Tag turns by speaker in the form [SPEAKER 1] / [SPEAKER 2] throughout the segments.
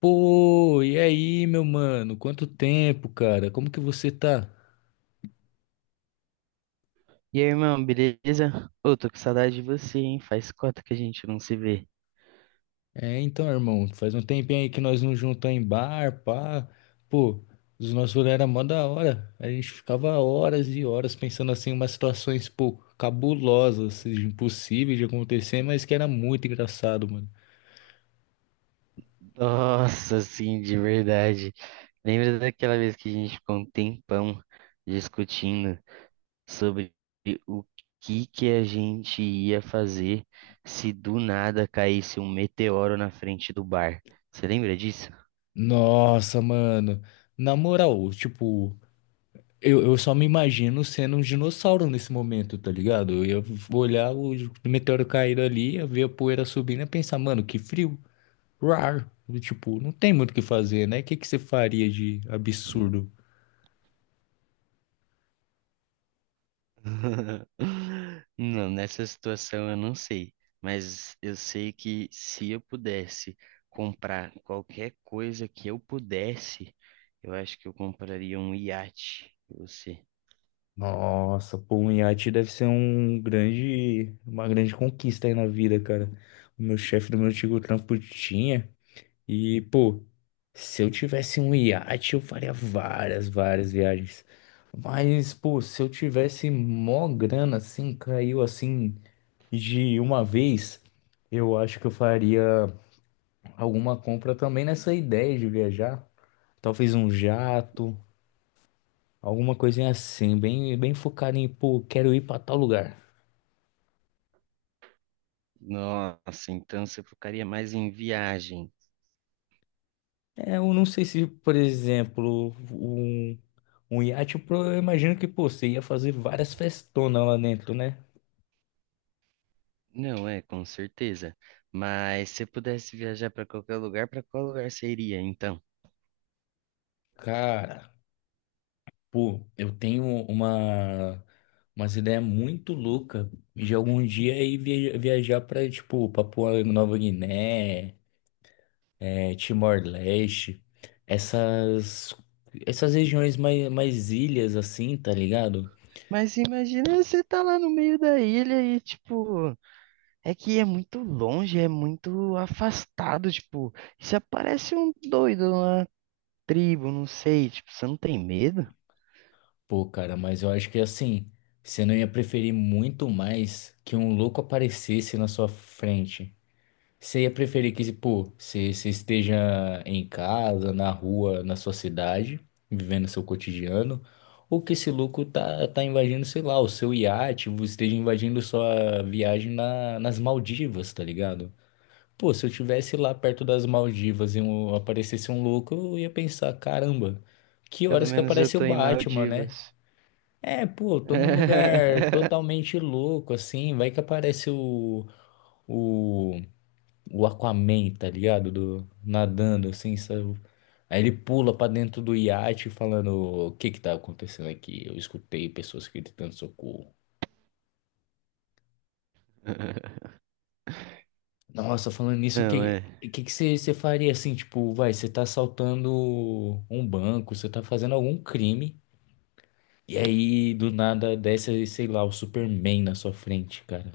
[SPEAKER 1] Pô, e aí, meu mano? Quanto tempo, cara? Como que você tá?
[SPEAKER 2] E aí, irmão, beleza? Ô, tô com saudade de você, hein? Faz cota que a gente não se vê.
[SPEAKER 1] É, então, irmão, faz um tempinho aí que nós não juntamos em bar, pá. Pô, os nossos rolês eram mó da hora. A gente ficava horas e horas pensando assim, umas situações, pô, cabulosas, assim, impossíveis de acontecer, mas que era muito engraçado, mano.
[SPEAKER 2] Nossa, sim, de verdade. Lembra daquela vez que a gente ficou um tempão discutindo sobre o que que a gente ia fazer se do nada caísse um meteoro na frente do bar. Você lembra disso?
[SPEAKER 1] Nossa, mano. Na moral, tipo. Eu só me imagino sendo um dinossauro nesse momento, tá ligado? Eu ia olhar o meteoro cair ali, ia ver a poeira subindo e pensar, mano, que frio. Rar. Tipo, não tem muito o que fazer, né? O que que você faria de absurdo?
[SPEAKER 2] Não, nessa situação eu não sei, mas eu sei que se eu pudesse comprar qualquer coisa que eu pudesse, eu acho que eu compraria um iate. E você?
[SPEAKER 1] Nossa, pô, um iate deve ser um grande, uma grande conquista aí na vida, cara. O meu chefe do meu antigo trampo tinha. E, pô, se eu tivesse um iate, eu faria várias, várias viagens. Mas, pô, se eu tivesse mó grana assim, caiu assim de uma vez, eu acho que eu faria alguma compra também nessa ideia de viajar. Talvez um jato, alguma coisinha assim, bem, bem focado em, pô, quero ir pra tal lugar.
[SPEAKER 2] Nossa, então você focaria mais em viagem.
[SPEAKER 1] É, eu não sei se, por exemplo, um iate, eu imagino que, pô, você ia fazer várias festonas lá dentro, né?
[SPEAKER 2] Não, é, com certeza. Mas se pudesse viajar para qualquer lugar, para qual lugar seria, então?
[SPEAKER 1] Cara, pô, eu tenho umas ideias muito louca de algum dia ir viajar pra, tipo Papua Nova Guiné, é, Timor-Leste, essas essas regiões mais ilhas assim, tá ligado?
[SPEAKER 2] Mas imagina você tá lá no meio da ilha e, tipo, é que é muito longe, é muito afastado, tipo, e se aparece um doido, uma tribo, não sei, tipo, você não tem medo?
[SPEAKER 1] Pô, cara, mas eu acho que assim, você não ia preferir muito mais que um louco aparecesse na sua frente. Você ia preferir que, pô, você esteja em casa, na rua, na sua cidade, vivendo seu cotidiano, ou que esse louco tá invadindo, sei lá, o seu iate, você esteja invadindo sua viagem nas Maldivas, tá ligado? Pô, se eu tivesse lá perto das Maldivas e aparecesse um louco, eu ia pensar, caramba, que
[SPEAKER 2] Pelo
[SPEAKER 1] horas que
[SPEAKER 2] menos eu
[SPEAKER 1] aparece o
[SPEAKER 2] tô em
[SPEAKER 1] Batman, né?
[SPEAKER 2] Maldivas.
[SPEAKER 1] É, pô, eu tô num lugar totalmente louco, assim, vai que aparece o o Aquaman, tá ligado? Nadando, assim, sabe? Aí ele pula pra dentro do iate falando o que que tá acontecendo aqui. Eu escutei pessoas gritando socorro. Nossa, falando nisso, o
[SPEAKER 2] Não,
[SPEAKER 1] que
[SPEAKER 2] é.
[SPEAKER 1] o que que você faria assim? Tipo, vai, você tá assaltando um banco, você tá fazendo algum crime, e aí do nada desce, sei lá, o Superman na sua frente, cara.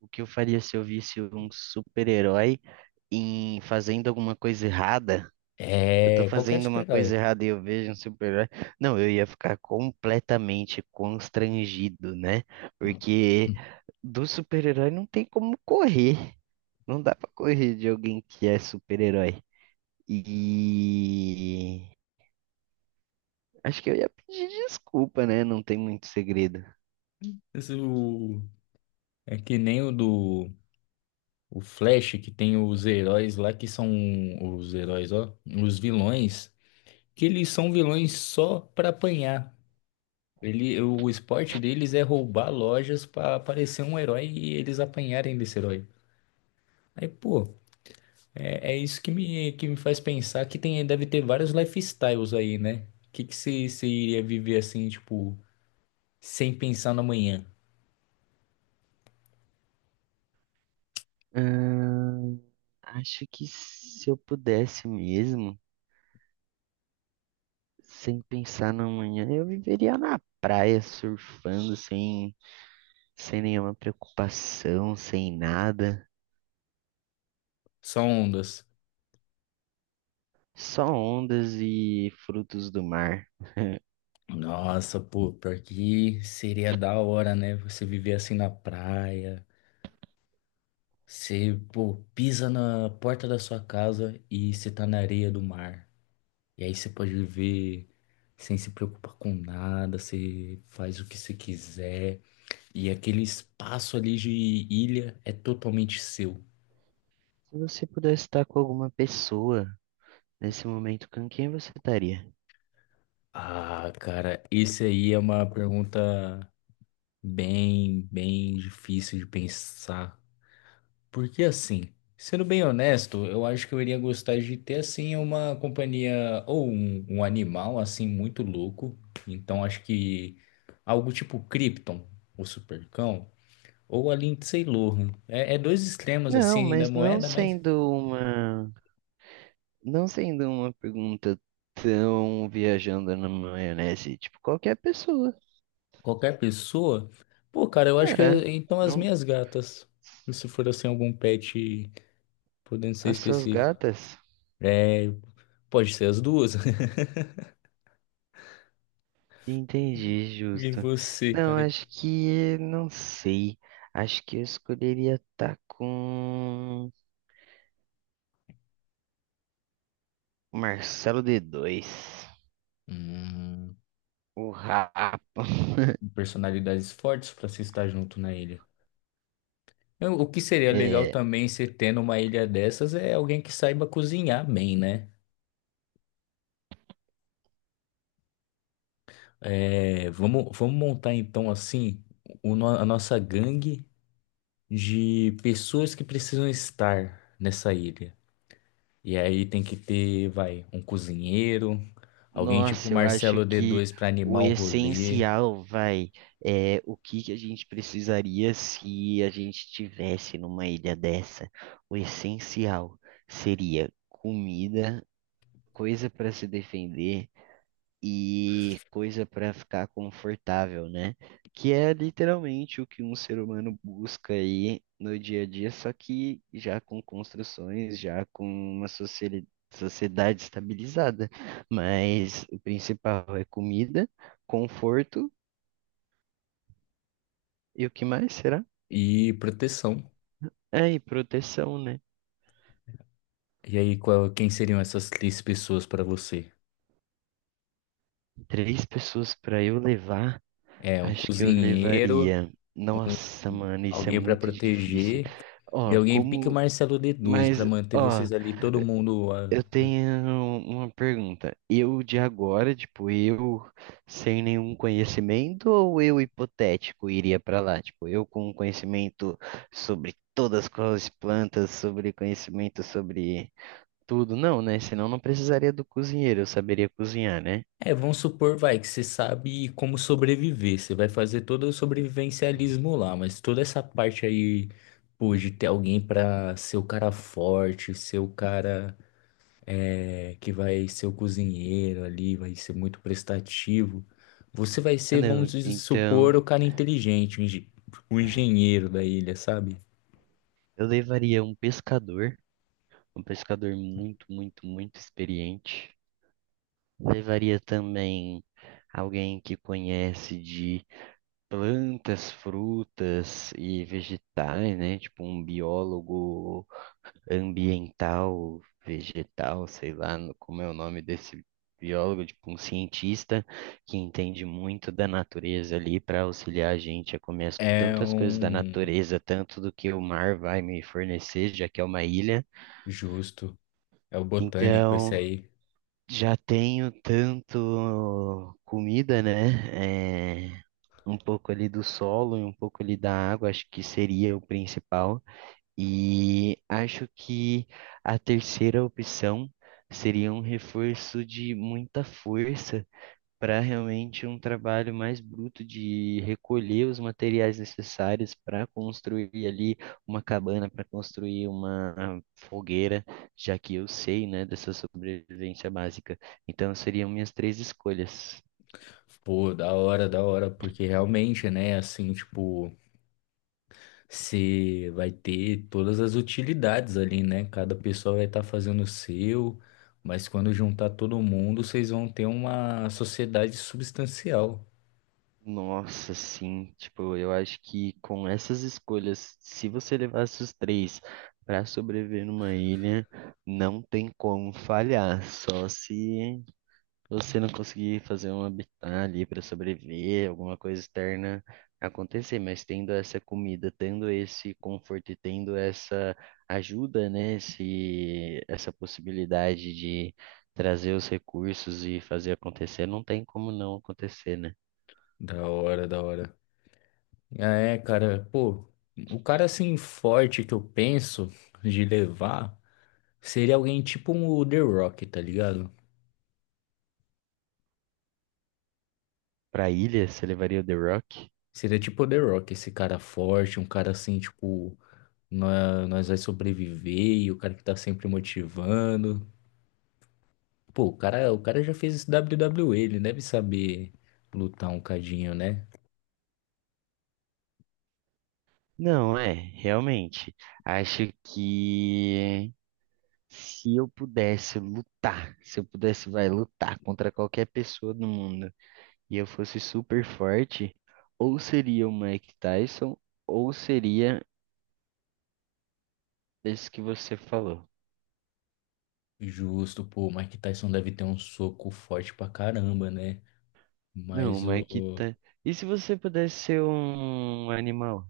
[SPEAKER 2] O que eu faria se eu visse um super-herói em fazendo alguma coisa errada? Eu tô
[SPEAKER 1] É, qualquer
[SPEAKER 2] fazendo uma
[SPEAKER 1] super-herói.
[SPEAKER 2] coisa errada e eu vejo um super-herói. Não, eu ia ficar completamente constrangido, né? Porque do super-herói não tem como correr. Não dá pra correr de alguém que é super-herói. E acho que eu ia pedir desculpa, né? Não tem muito segredo.
[SPEAKER 1] Esse, o- É que nem O Flash, que tem os heróis lá, que são os heróis, ó, os vilões, que eles são vilões só pra apanhar. Ele, o esporte deles é roubar lojas pra aparecer um herói e eles apanharem desse herói. Aí, pô, é isso que que me faz pensar que tem, deve ter vários lifestyles aí, né? O que que você iria viver assim, tipo, sem pensar no amanhã?
[SPEAKER 2] Ahn, acho que se eu pudesse mesmo, sem pensar na manhã, eu viveria na praia surfando sem nenhuma preocupação, sem nada.
[SPEAKER 1] Só ondas.
[SPEAKER 2] Só ondas e frutos do mar.
[SPEAKER 1] Nossa, pô, pior que seria da hora, né? Você viver assim na praia. Você, pô, pisa na porta da sua casa e você tá na areia do mar. E aí você pode viver sem se preocupar com nada, você faz o que você quiser. E aquele espaço ali de ilha é totalmente seu.
[SPEAKER 2] Se você pudesse estar com alguma pessoa nesse momento, com quem você estaria?
[SPEAKER 1] Ah, cara, esse aí é uma pergunta bem, bem difícil de pensar. Porque assim, sendo bem honesto, eu acho que eu iria gostar de ter assim uma companhia ou um animal assim muito louco. Então acho que algo tipo Krypton, o Supercão, ou a Lindsay Lohan. É dois extremos
[SPEAKER 2] Não,
[SPEAKER 1] assim da
[SPEAKER 2] mas não
[SPEAKER 1] moeda, mas
[SPEAKER 2] sendo uma, não sendo uma pergunta tão viajando na maionese, tipo qualquer pessoa.
[SPEAKER 1] qualquer pessoa. Pô, cara, eu acho que
[SPEAKER 2] É,
[SPEAKER 1] então as
[SPEAKER 2] não,
[SPEAKER 1] minhas gatas, se for assim algum pet, podendo ser
[SPEAKER 2] as suas
[SPEAKER 1] específico.
[SPEAKER 2] gatas?
[SPEAKER 1] É, pode ser as duas.
[SPEAKER 2] Entendi,
[SPEAKER 1] E
[SPEAKER 2] justo.
[SPEAKER 1] você,
[SPEAKER 2] Não,
[SPEAKER 1] cara?
[SPEAKER 2] acho que não sei. Acho que eu escolheria estar com Marcelo D2,
[SPEAKER 1] Hum.
[SPEAKER 2] o Rapa.
[SPEAKER 1] Personalidades fortes para se estar junto na ilha. O que seria legal
[SPEAKER 2] É,
[SPEAKER 1] também se tendo uma ilha dessas é alguém que saiba cozinhar bem, né? É, vamos montar então assim o no- a nossa gangue de pessoas que precisam estar nessa ilha. E aí tem que ter, vai, um cozinheiro, alguém tipo
[SPEAKER 2] nossa, eu acho
[SPEAKER 1] Marcelo
[SPEAKER 2] que
[SPEAKER 1] D2 para
[SPEAKER 2] o
[SPEAKER 1] animar o rolê
[SPEAKER 2] essencial vai é o que que a gente precisaria se a gente estivesse numa ilha dessa. O essencial seria comida, coisa para se defender e coisa para ficar confortável, né? Que é literalmente o que um ser humano busca aí no dia a dia, só que já com construções, já com uma sociedade estabilizada. Mas o principal é comida, conforto e o que mais será?
[SPEAKER 1] e proteção.
[SPEAKER 2] É, e proteção, né?
[SPEAKER 1] E aí, quem seriam essas três pessoas para você?
[SPEAKER 2] Três pessoas para eu levar,
[SPEAKER 1] É, um
[SPEAKER 2] acho que eu
[SPEAKER 1] cozinheiro.
[SPEAKER 2] levaria. Nossa,
[SPEAKER 1] um-
[SPEAKER 2] mano, isso é
[SPEAKER 1] Alguém para
[SPEAKER 2] muito difícil.
[SPEAKER 1] proteger e
[SPEAKER 2] Ó,
[SPEAKER 1] alguém pique o
[SPEAKER 2] como.
[SPEAKER 1] Marcelo D2 para
[SPEAKER 2] Mas,
[SPEAKER 1] manter
[SPEAKER 2] ó,
[SPEAKER 1] vocês ali, todo mundo,
[SPEAKER 2] eu
[SPEAKER 1] né?
[SPEAKER 2] tenho uma pergunta. Eu de agora, tipo, eu sem nenhum conhecimento ou eu hipotético iria pra lá? Tipo, eu com conhecimento sobre todas as plantas, sobre conhecimento sobre tudo. Não, né? Senão não precisaria do cozinheiro, eu saberia cozinhar, né?
[SPEAKER 1] É, vamos supor, vai, que você sabe como sobreviver. Você vai fazer todo o sobrevivencialismo lá, mas toda essa parte aí, pô, de ter alguém para ser o cara forte, ser o cara que vai ser o cozinheiro ali, vai ser muito prestativo. Você vai
[SPEAKER 2] Ah,
[SPEAKER 1] ser,
[SPEAKER 2] não.
[SPEAKER 1] vamos dizer, supor,
[SPEAKER 2] Então,
[SPEAKER 1] o cara inteligente, o engenheiro da ilha, sabe?
[SPEAKER 2] eu levaria um pescador muito, muito, muito experiente. Levaria também alguém que conhece plantas, frutas e vegetais, né? Tipo um biólogo ambiental, vegetal, sei lá como é o nome desse biólogo, tipo um cientista que entende muito da natureza ali para auxiliar a gente a comer
[SPEAKER 1] É
[SPEAKER 2] tantas coisas da
[SPEAKER 1] um.
[SPEAKER 2] natureza, tanto do que o mar vai me fornecer, já que é uma ilha.
[SPEAKER 1] Justo. É o botânico esse
[SPEAKER 2] Então,
[SPEAKER 1] aí.
[SPEAKER 2] já tenho tanto comida, né? É, um pouco ali do solo e um pouco ali da água, acho que seria o principal. E acho que a terceira opção seria um reforço de muita força para realmente um trabalho mais bruto de recolher os materiais necessários para construir ali uma cabana, para construir uma fogueira, já que eu sei, né, dessa sobrevivência básica. Então seriam minhas três escolhas.
[SPEAKER 1] Pô, da hora, porque realmente, né, assim, tipo, você vai ter todas as utilidades ali, né? Cada pessoa vai estar fazendo o seu, mas quando juntar todo mundo, vocês vão ter uma sociedade substancial.
[SPEAKER 2] Nossa, sim, tipo, eu acho que com essas escolhas, se você levasse os três para sobreviver numa ilha, não tem como falhar, só se você não conseguir fazer um habitat ali para sobreviver, alguma coisa externa acontecer, mas tendo essa comida, tendo esse conforto e tendo essa ajuda, né, essa possibilidade de trazer os recursos e fazer acontecer, não tem como não acontecer, né?
[SPEAKER 1] Da hora, da hora. Ah, é, cara, pô, o cara assim forte que eu penso de levar seria alguém tipo um The Rock, tá ligado?
[SPEAKER 2] Para ilha, você levaria o The Rock?
[SPEAKER 1] Seria tipo The Rock, esse cara forte, um cara assim, tipo, nós vai sobreviver, e o cara que tá sempre motivando. Pô, o cara já fez esse WWE, ele deve saber lutar um cadinho, né?
[SPEAKER 2] Não, é, realmente. Acho que se eu pudesse lutar, se eu pudesse, vai, lutar contra qualquer pessoa do mundo, e eu fosse super forte, ou seria o Mike Tyson, ou seria esse que você falou.
[SPEAKER 1] Justo, pô, o Mike Tyson deve ter um soco forte pra caramba, né?
[SPEAKER 2] Não, o
[SPEAKER 1] Mas
[SPEAKER 2] Mike Tyson. E se você pudesse ser um animal?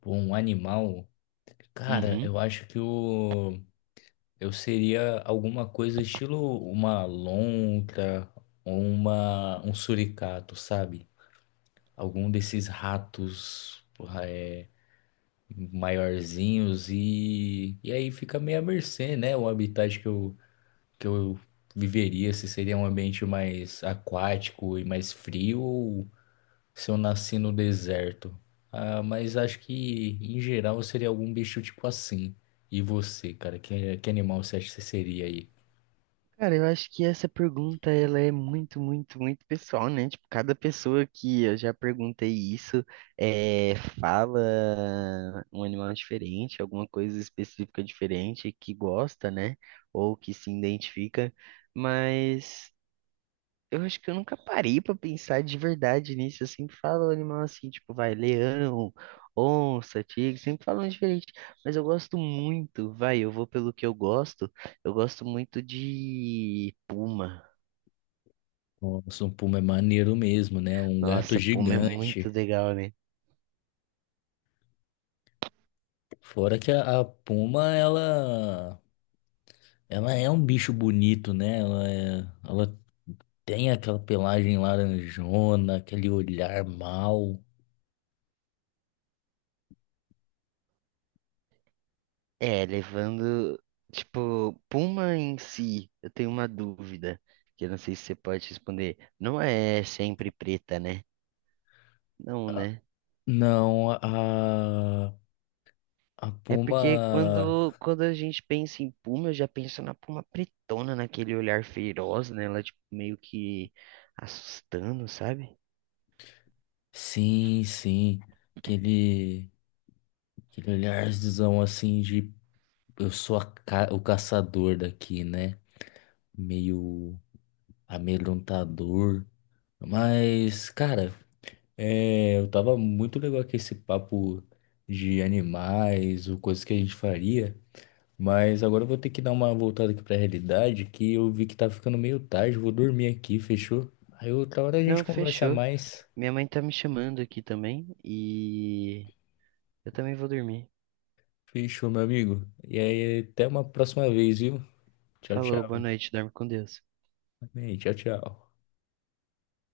[SPEAKER 1] pô, um animal, cara,
[SPEAKER 2] Uhum.
[SPEAKER 1] eu acho que o eu seria alguma coisa estilo uma lontra, uma um suricato, sabe? Algum desses ratos porra, maiorzinhos e aí fica meio à mercê, né? O habitat que que eu viveria, se seria um ambiente mais aquático e mais frio ou se eu nasci no deserto. Ah, mas acho que em geral eu seria algum bicho tipo assim. E você, cara, que animal você acha que você seria aí?
[SPEAKER 2] Cara, eu acho que essa pergunta ela é muito, muito, muito pessoal, né? Tipo, cada pessoa que eu já perguntei isso é, fala um animal diferente, alguma coisa específica diferente que gosta, né? Ou que se identifica. Mas eu acho que eu nunca parei pra pensar de verdade nisso. Eu sempre falo animal assim, tipo, vai, leão, onça, tigre, sempre falam diferente. Mas eu gosto muito, vai, eu vou pelo que eu gosto. Eu gosto muito de puma.
[SPEAKER 1] Nossa, um puma é maneiro mesmo, né? Um gato
[SPEAKER 2] Nossa, puma é muito
[SPEAKER 1] gigante.
[SPEAKER 2] legal, né?
[SPEAKER 1] Fora que a puma, ela ela é um bicho bonito, né? Ela tem aquela pelagem laranjona, aquele olhar mau.
[SPEAKER 2] É, levando, tipo, puma em si, eu tenho uma dúvida, que eu não sei se você pode responder. Não é sempre preta, né? Não, né?
[SPEAKER 1] Não, a
[SPEAKER 2] É porque
[SPEAKER 1] Puma.
[SPEAKER 2] quando a gente pensa em Puma, eu já penso na Puma pretona, naquele olhar feroz, né? Ela, tipo, meio que assustando, sabe?
[SPEAKER 1] Sim, sim. Aquele, aquele olharzão assim de eu sou o caçador daqui, né? Meio amedrontador. Mas, cara, eu tava muito legal com esse papo de animais, ou coisas que a gente faria. Mas agora eu vou ter que dar uma voltada aqui pra realidade, que eu vi que tá ficando meio tarde, vou dormir aqui, fechou? Aí outra hora a gente
[SPEAKER 2] Não,
[SPEAKER 1] conversa
[SPEAKER 2] fechou.
[SPEAKER 1] mais.
[SPEAKER 2] Minha mãe tá me chamando aqui também e eu também vou dormir.
[SPEAKER 1] Fechou, meu amigo? E aí, até uma próxima vez, viu? Tchau,
[SPEAKER 2] Falou, boa
[SPEAKER 1] tchau.
[SPEAKER 2] noite, dorme com Deus.
[SPEAKER 1] Amém, tchau, tchau.